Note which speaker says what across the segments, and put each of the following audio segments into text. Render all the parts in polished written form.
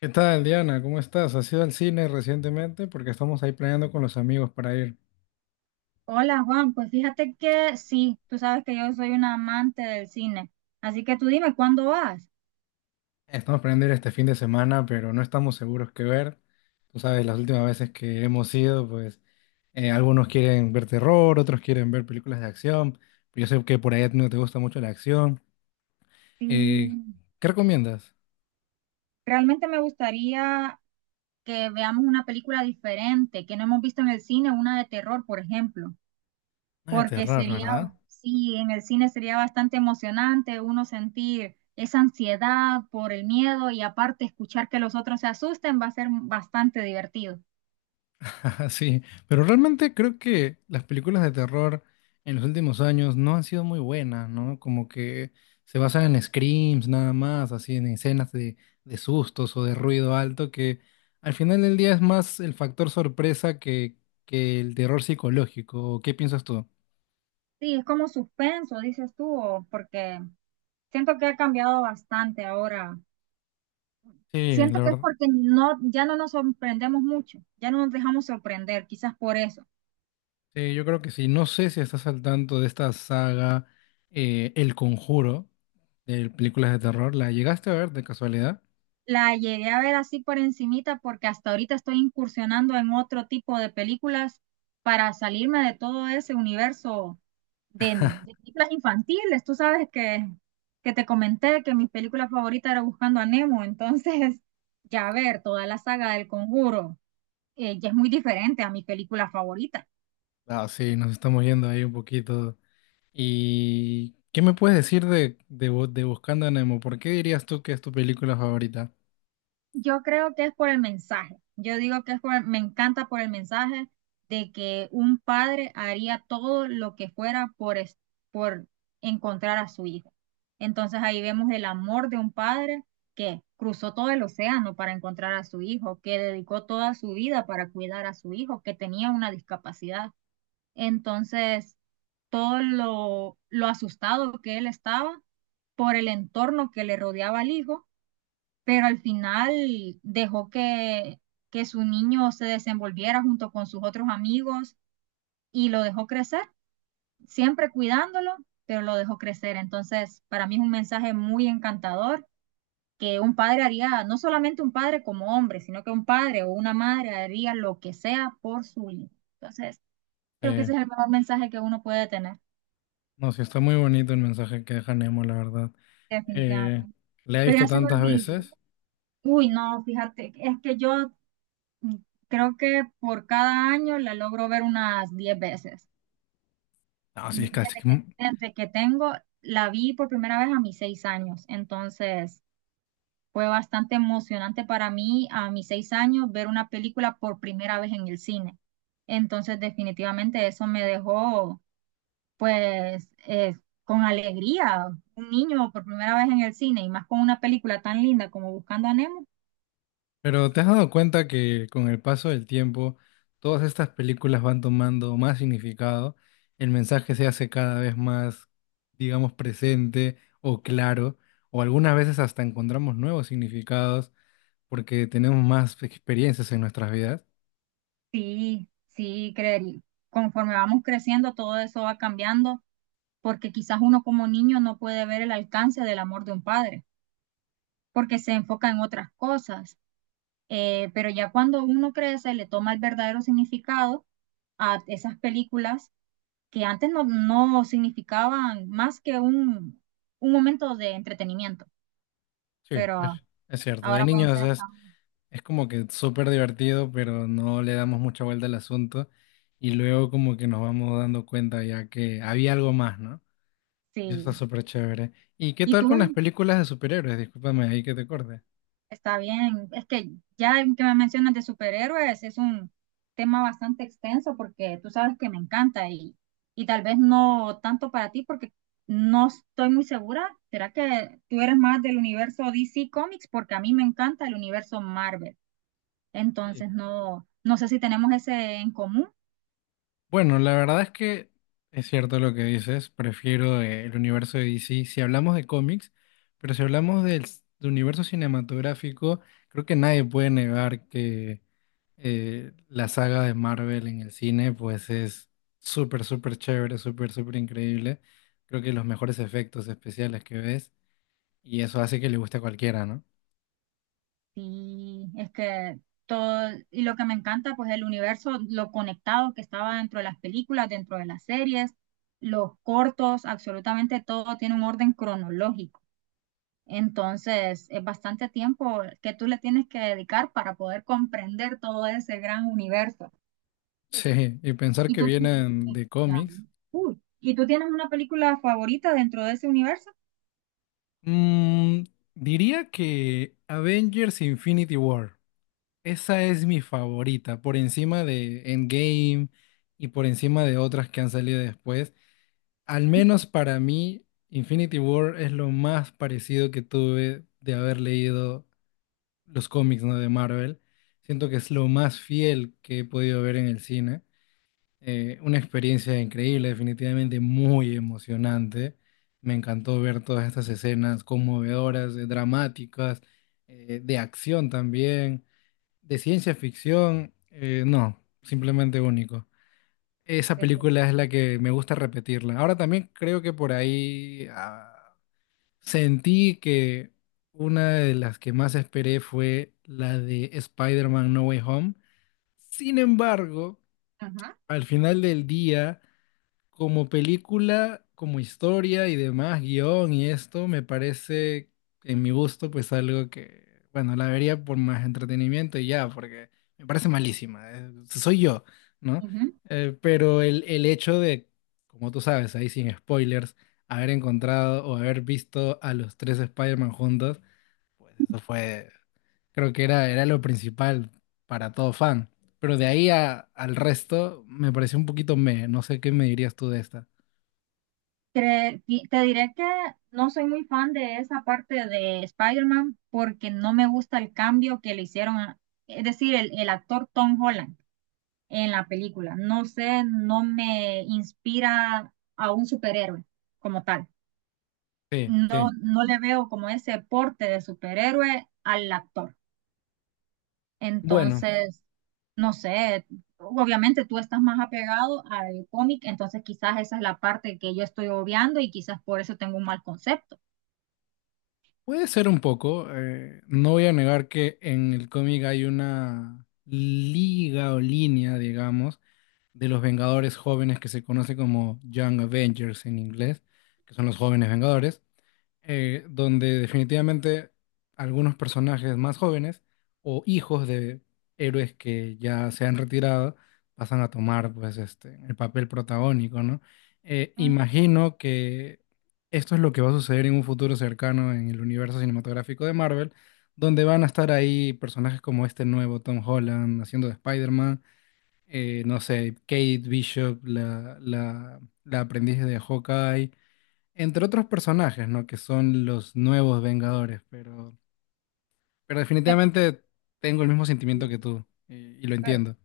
Speaker 1: ¿Qué tal, Diana? ¿Cómo estás? ¿Has ido al cine recientemente? Porque estamos ahí planeando con los amigos para ir.
Speaker 2: Hola Juan, pues fíjate que sí, tú sabes que yo soy una amante del cine, así que tú dime cuándo vas.
Speaker 1: Estamos planeando ir este fin de semana, pero no estamos seguros qué ver. Tú sabes, las últimas veces que hemos ido, pues algunos quieren ver terror, otros quieren ver películas de acción. Pero yo sé que por ahí a ti no te gusta mucho la acción. Eh,
Speaker 2: Sí,
Speaker 1: ¿Qué recomiendas?
Speaker 2: realmente me gustaría que veamos una película diferente, que no hemos visto en el cine, una de terror, por ejemplo,
Speaker 1: Nada de
Speaker 2: porque
Speaker 1: terror,
Speaker 2: sería,
Speaker 1: ¿verdad?
Speaker 2: sí, en el cine sería bastante emocionante uno sentir esa ansiedad por el miedo y aparte escuchar que los otros se asusten va a ser bastante divertido.
Speaker 1: Ajá, sí, pero realmente creo que las películas de terror en los últimos años no han sido muy buenas, ¿no? Como que se basan en screams nada más, así en escenas de sustos o de ruido alto, que al final del día es más el factor sorpresa que el terror psicológico. ¿O ¿Qué piensas tú?
Speaker 2: Sí, es como suspenso, dices tú, o porque siento que ha cambiado bastante ahora.
Speaker 1: Sí, la
Speaker 2: Siento que es
Speaker 1: verdad.
Speaker 2: porque no, ya no nos sorprendemos mucho, ya no nos dejamos sorprender, quizás por eso.
Speaker 1: Sí, yo creo que sí. No sé si estás al tanto de esta saga, El Conjuro, de películas de terror. ¿La llegaste a ver de casualidad?
Speaker 2: La llegué a ver así por encimita porque hasta ahorita estoy incursionando en otro tipo de películas para salirme de todo ese universo de películas infantiles. Tú sabes que te comenté que mi película favorita era Buscando a Nemo, entonces ya ver toda la saga del Conjuro ya es muy diferente a mi película favorita.
Speaker 1: Ah, sí, nos estamos yendo ahí un poquito. ¿Y qué me puedes decir de Buscando a Nemo? ¿Por qué dirías tú que es tu película favorita?
Speaker 2: Yo creo que es por el mensaje. Yo digo que es por, me encanta por el mensaje de que un padre haría todo lo que fuera por, por encontrar a su hijo. Entonces ahí vemos el amor de un padre que cruzó todo el océano para encontrar a su hijo, que dedicó toda su vida para cuidar a su hijo, que tenía una discapacidad. Entonces, todo lo asustado que él estaba por el entorno que le rodeaba al hijo, pero al final dejó que su niño se desenvolviera junto con sus otros amigos y lo dejó crecer, siempre cuidándolo, pero lo dejó crecer. Entonces, para mí es un mensaje muy encantador que un padre haría, no solamente un padre como hombre, sino que un padre o una madre haría lo que sea por su hijo. Entonces, creo que
Speaker 1: Eh,
Speaker 2: ese es el mejor mensaje que uno puede tener,
Speaker 1: no, sí, está muy bonito el mensaje que deja Nemo, la verdad. Eh,
Speaker 2: definitivamente.
Speaker 1: la he
Speaker 2: Pero
Speaker 1: visto
Speaker 2: ya se me
Speaker 1: tantas
Speaker 2: olvidó.
Speaker 1: veces.
Speaker 2: Uy, no, fíjate, es que yo Mm, creo que por cada año la logro ver unas 10 veces.
Speaker 1: No, sí, es casi.
Speaker 2: Desde que,
Speaker 1: que-
Speaker 2: desde que tengo, la vi por primera vez a mis 6 años, entonces fue bastante emocionante para mí a mis 6 años ver una película por primera vez en el cine. Entonces definitivamente eso me dejó pues con alegría. Un niño por primera vez en el cine y más con una película tan linda como Buscando a Nemo,
Speaker 1: Pero ¿te has dado cuenta que con el paso del tiempo todas estas películas van tomando más significado? El mensaje se hace cada vez más, digamos, presente o claro, o algunas veces hasta encontramos nuevos significados, porque tenemos más experiencias en nuestras vidas.
Speaker 2: sí, sí, creería conforme vamos creciendo, todo eso va cambiando porque quizás uno como niño no puede ver el alcance del amor de un padre, porque se enfoca en otras cosas. Pero ya cuando uno crece, le toma el verdadero significado a esas películas que antes no significaban más que un momento de entretenimiento,
Speaker 1: Sí, es,
Speaker 2: pero
Speaker 1: es cierto. De
Speaker 2: ahora pueden
Speaker 1: niños
Speaker 2: ser hasta...
Speaker 1: es como que súper divertido, pero no le damos mucha vuelta al asunto. Y luego como que nos vamos dando cuenta ya que había algo más, ¿no? Y eso está
Speaker 2: Sí.
Speaker 1: súper chévere. ¿Y qué
Speaker 2: ¿Y
Speaker 1: tal
Speaker 2: tú
Speaker 1: con las películas de superhéroes? Discúlpame ahí que te corte.
Speaker 2: Está bien, es que ya el que me mencionas de superhéroes es un tema bastante extenso porque tú sabes que me encanta y tal vez no tanto para ti porque no estoy muy segura. ¿Será que tú eres más del universo DC Comics? Porque a mí me encanta el universo Marvel.
Speaker 1: Sí.
Speaker 2: Entonces no, no sé si tenemos ese en común.
Speaker 1: Bueno, la verdad es que es cierto lo que dices. Prefiero el universo de DC si hablamos de cómics, pero si hablamos del universo cinematográfico, creo que nadie puede negar que la saga de Marvel en el cine, pues es súper, súper chévere, súper, súper increíble. Creo que los mejores efectos especiales que ves, y eso hace que le guste a cualquiera, ¿no?
Speaker 2: Sí, es que todo, y lo que me encanta, pues el universo, lo conectado que estaba dentro de las películas, dentro de las series, los cortos, absolutamente todo tiene un orden cronológico. Entonces, es bastante tiempo que tú le tienes que dedicar para poder comprender todo ese gran universo.
Speaker 1: Sí, y pensar
Speaker 2: Y
Speaker 1: que
Speaker 2: tú,
Speaker 1: vienen de cómics.
Speaker 2: Uy, ¿y tú tienes una película favorita dentro de ese universo?
Speaker 1: Mm, diría que Avengers Infinity War. Esa es mi favorita, por encima de Endgame y por encima de otras que han salido después. Al
Speaker 2: Ujú,
Speaker 1: menos para mí, Infinity War es lo más parecido que tuve de haber leído los cómics, ¿no? De Marvel. Siento que es lo más fiel que he podido ver en el cine. Una experiencia increíble, definitivamente muy emocionante. Me encantó ver todas estas escenas conmovedoras, dramáticas, de acción también, de ciencia ficción. No, simplemente único. Esa película es la
Speaker 2: definitivamente.
Speaker 1: que me gusta repetirla. Ahora también creo que por ahí sentí que una de las que más esperé fue la de Spider-Man No Way Home. Sin embargo,
Speaker 2: Ajá.
Speaker 1: al final del día... Como película, como historia y demás, guión y esto, me parece, en mi gusto, pues algo que, bueno, la vería por más entretenimiento y ya, porque me parece malísima, soy yo, ¿no?
Speaker 2: Ujú.
Speaker 1: Pero el hecho de, como tú sabes, ahí sin spoilers, haber encontrado o haber visto a los tres Spider-Man juntos, pues eso fue, creo que era lo principal para todo fan. Pero de ahí al resto, me pareció un poquito meh, no sé qué me dirías tú de esta.
Speaker 2: Te diré que no soy muy fan de esa parte de Spider-Man porque no me gusta el cambio que le hicieron, es decir, el actor Tom Holland en la película. No sé, no me inspira a un superhéroe como tal.
Speaker 1: Sí,
Speaker 2: No,
Speaker 1: sí.
Speaker 2: no le veo como ese porte de superhéroe al actor.
Speaker 1: Bueno,
Speaker 2: Entonces, no sé, obviamente tú estás más apegado al cómic, entonces quizás esa es la parte que yo estoy obviando y quizás por eso tengo un mal concepto.
Speaker 1: puede ser un poco. No voy a negar que en el cómic hay una liga o línea, digamos, de los Vengadores jóvenes que se conoce como Young Avengers en inglés, que son los jóvenes Vengadores. Donde definitivamente algunos personajes más jóvenes o hijos de héroes que ya se han retirado pasan a tomar pues este el papel protagónico, ¿no?
Speaker 2: Mm,
Speaker 1: Imagino que esto es lo que va a suceder en un futuro cercano en el universo cinematográfico de Marvel, donde van a estar ahí personajes como este nuevo Tom Holland haciendo de Spider-Man, no sé, Kate Bishop, la aprendiz de Hawkeye entre otros personajes, ¿no? Que son los nuevos Vengadores, pero
Speaker 2: que te-
Speaker 1: definitivamente tengo el mismo sentimiento
Speaker 2: sí,
Speaker 1: que tú y lo
Speaker 2: Pero
Speaker 1: entiendo.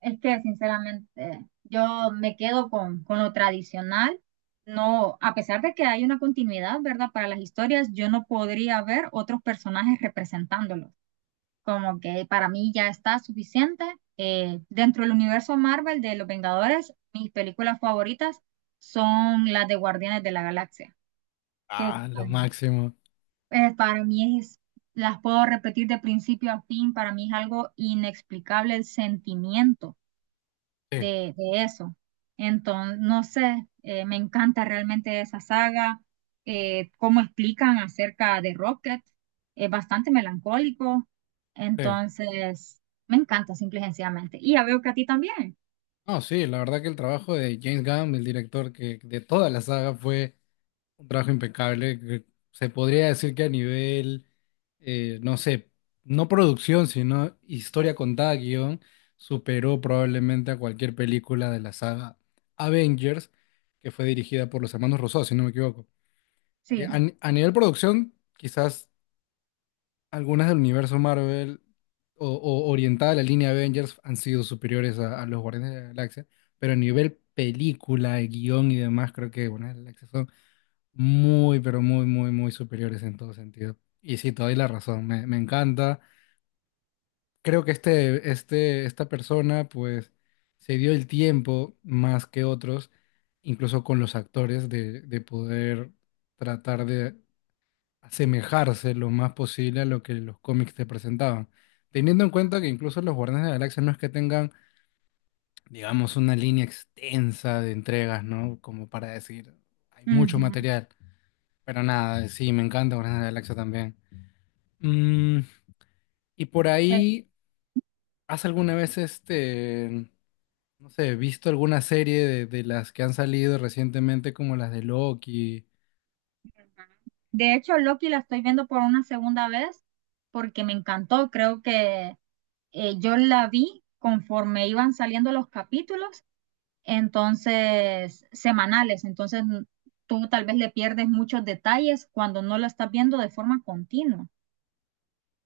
Speaker 2: es que sinceramente yo me quedo con lo tradicional. No, a pesar de que hay una continuidad, ¿verdad? Para las historias, yo no podría ver otros personajes representándolos. Como que para mí ya está suficiente. Dentro del universo Marvel de Los Vengadores, mis películas favoritas son las de Guardianes de la Galaxia, que
Speaker 1: Ah, lo máximo.
Speaker 2: para mí es, las puedo repetir de principio a fin, para mí es algo inexplicable el sentimiento
Speaker 1: Sí,
Speaker 2: de eso. Entonces, no sé, me encanta realmente esa saga, cómo explican acerca de Rocket, es bastante melancólico,
Speaker 1: sí.
Speaker 2: entonces me encanta simple y sencillamente. Y ya veo que a ti también,
Speaker 1: No, sí, la verdad que el trabajo de James Gunn, el director que de toda la saga, fue un trabajo impecable. Que se podría decir que a nivel, no sé, no producción, sino historia contada, guión, superó probablemente a cualquier película de la saga Avengers, que fue dirigida por los hermanos Rousseau, si no me equivoco. A,
Speaker 2: sí.
Speaker 1: ni- a nivel producción, quizás algunas del universo Marvel o orientada a la línea Avengers han sido superiores a los Guardianes de la Galaxia, pero a nivel película, guión y demás, creo que bueno, muy, pero muy, muy, muy superiores en todo sentido. Y sí, te doy la razón, me encanta. Creo que esta persona, pues, se dio el tiempo más que otros, incluso con los actores, de poder tratar de asemejarse lo más posible a lo que los cómics te presentaban. Teniendo en cuenta que incluso los Guardianes de la Galaxia no es que tengan, digamos, una línea extensa de entregas, ¿no? Como para decir, hay mucho
Speaker 2: Ujú.
Speaker 1: material. Pero nada, sí, me encanta Guardianes de la Galaxia también. Mm, y por
Speaker 2: Pues,
Speaker 1: ahí, ¿has alguna vez este, no sé, visto alguna serie de las que han salido recientemente como las de Loki?
Speaker 2: de hecho, Loki la estoy viendo por una segunda vez porque me encantó, creo que yo la vi conforme iban saliendo los capítulos, entonces semanales, entonces tú tal vez le pierdes muchos detalles cuando no la estás viendo de forma continua.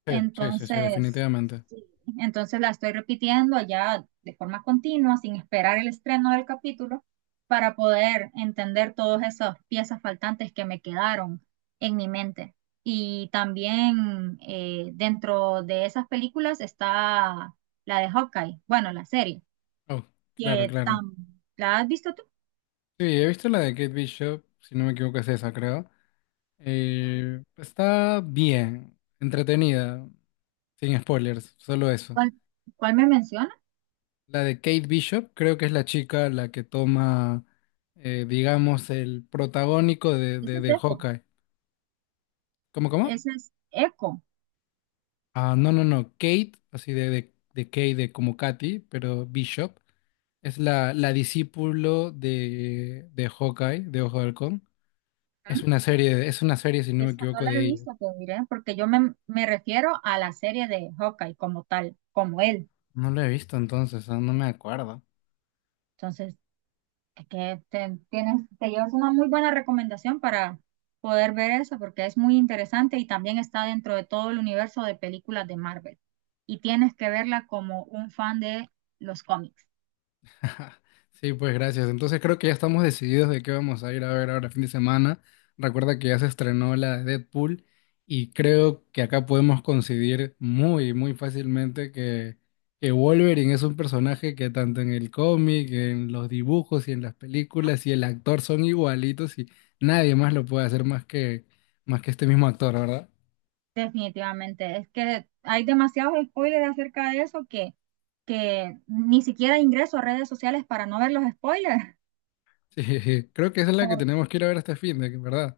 Speaker 1: Sí, sí, sí, sí,
Speaker 2: Entonces,
Speaker 1: definitivamente.
Speaker 2: sí, entonces la estoy repitiendo ya de forma continua, sin esperar el estreno del capítulo, para poder entender todas esas piezas faltantes que me quedaron en mi mente. Y también dentro de esas películas está la de Hawkeye, bueno, la serie,
Speaker 1: Oh, claro,
Speaker 2: que
Speaker 1: claro.
Speaker 2: tam- ¿la has visto tú?
Speaker 1: Sí, he visto la de Kate Bishop, si no me equivoco es esa, creo. Está bien, entretenida, sin spoilers, solo eso.
Speaker 2: ¿Cuál, cuál me menciona?
Speaker 1: La de Kate Bishop, creo que es la chica la que toma, digamos, el protagónico de,
Speaker 2: Ese
Speaker 1: de,
Speaker 2: es
Speaker 1: de
Speaker 2: Echo.
Speaker 1: Hawkeye. ¿Cómo, cómo?
Speaker 2: Ese es Echo.
Speaker 1: Ah, no, no, no. Kate, así de Kate, de como Katy, pero Bishop, es la discípulo de Hawkeye, de Ojo de Halcón. Es una serie, si no me
Speaker 2: Eso no
Speaker 1: equivoco,
Speaker 2: lo he
Speaker 1: de ella.
Speaker 2: visto, pues miré, porque yo me refiero a la serie de Hawkeye como tal, como él.
Speaker 1: No la he visto entonces, ah, no me acuerdo.
Speaker 2: Entonces, es que te llevas una muy buena recomendación para poder ver eso, porque es muy interesante y también está dentro de todo el universo de películas de Marvel. Y tienes que verla como un fan de los cómics,
Speaker 1: Sí, pues gracias. Entonces creo que ya estamos decididos de qué vamos a ir a ver ahora fin de semana. Recuerda que ya se estrenó la de Deadpool y creo que acá podemos coincidir muy, muy fácilmente que Wolverine es un personaje que tanto en el cómic, en los dibujos y en las películas y el actor son igualitos y nadie más lo puede hacer más que este mismo actor, ¿verdad?
Speaker 2: definitivamente. Es que hay demasiados spoilers acerca de eso que ni siquiera ingreso a redes sociales para no ver los spoilers
Speaker 1: Sí, creo que esa es la que tenemos que ir a ver este fin de, ¿verdad?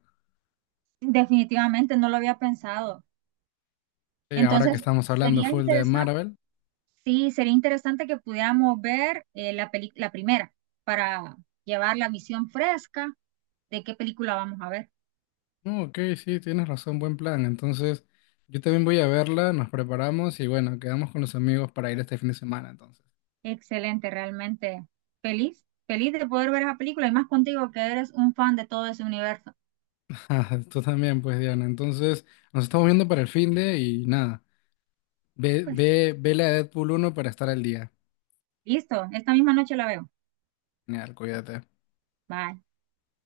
Speaker 2: Definitivamente, no lo había pensado.
Speaker 1: Sí, ahora que
Speaker 2: Entonces,
Speaker 1: estamos hablando
Speaker 2: sería
Speaker 1: full de
Speaker 2: interesante,
Speaker 1: Marvel.
Speaker 2: sí, sería interesante que pudiéramos ver la primera para llevar la visión fresca de qué película vamos a ver.
Speaker 1: No, ok, sí, tienes razón, buen plan. Entonces, yo también voy a verla, nos preparamos y bueno, quedamos con los amigos para ir este fin de semana, entonces.
Speaker 2: Excelente, realmente feliz, feliz de poder ver esa película y más contigo que eres un fan de todo ese universo.
Speaker 1: Ah, tú también, pues, Diana. Entonces, nos estamos viendo para el fin de y nada,
Speaker 2: Pues
Speaker 1: vele a Deadpool uno para estar al día.
Speaker 2: listo, esta misma noche la veo.
Speaker 1: Genial, cuídate.
Speaker 2: Bye.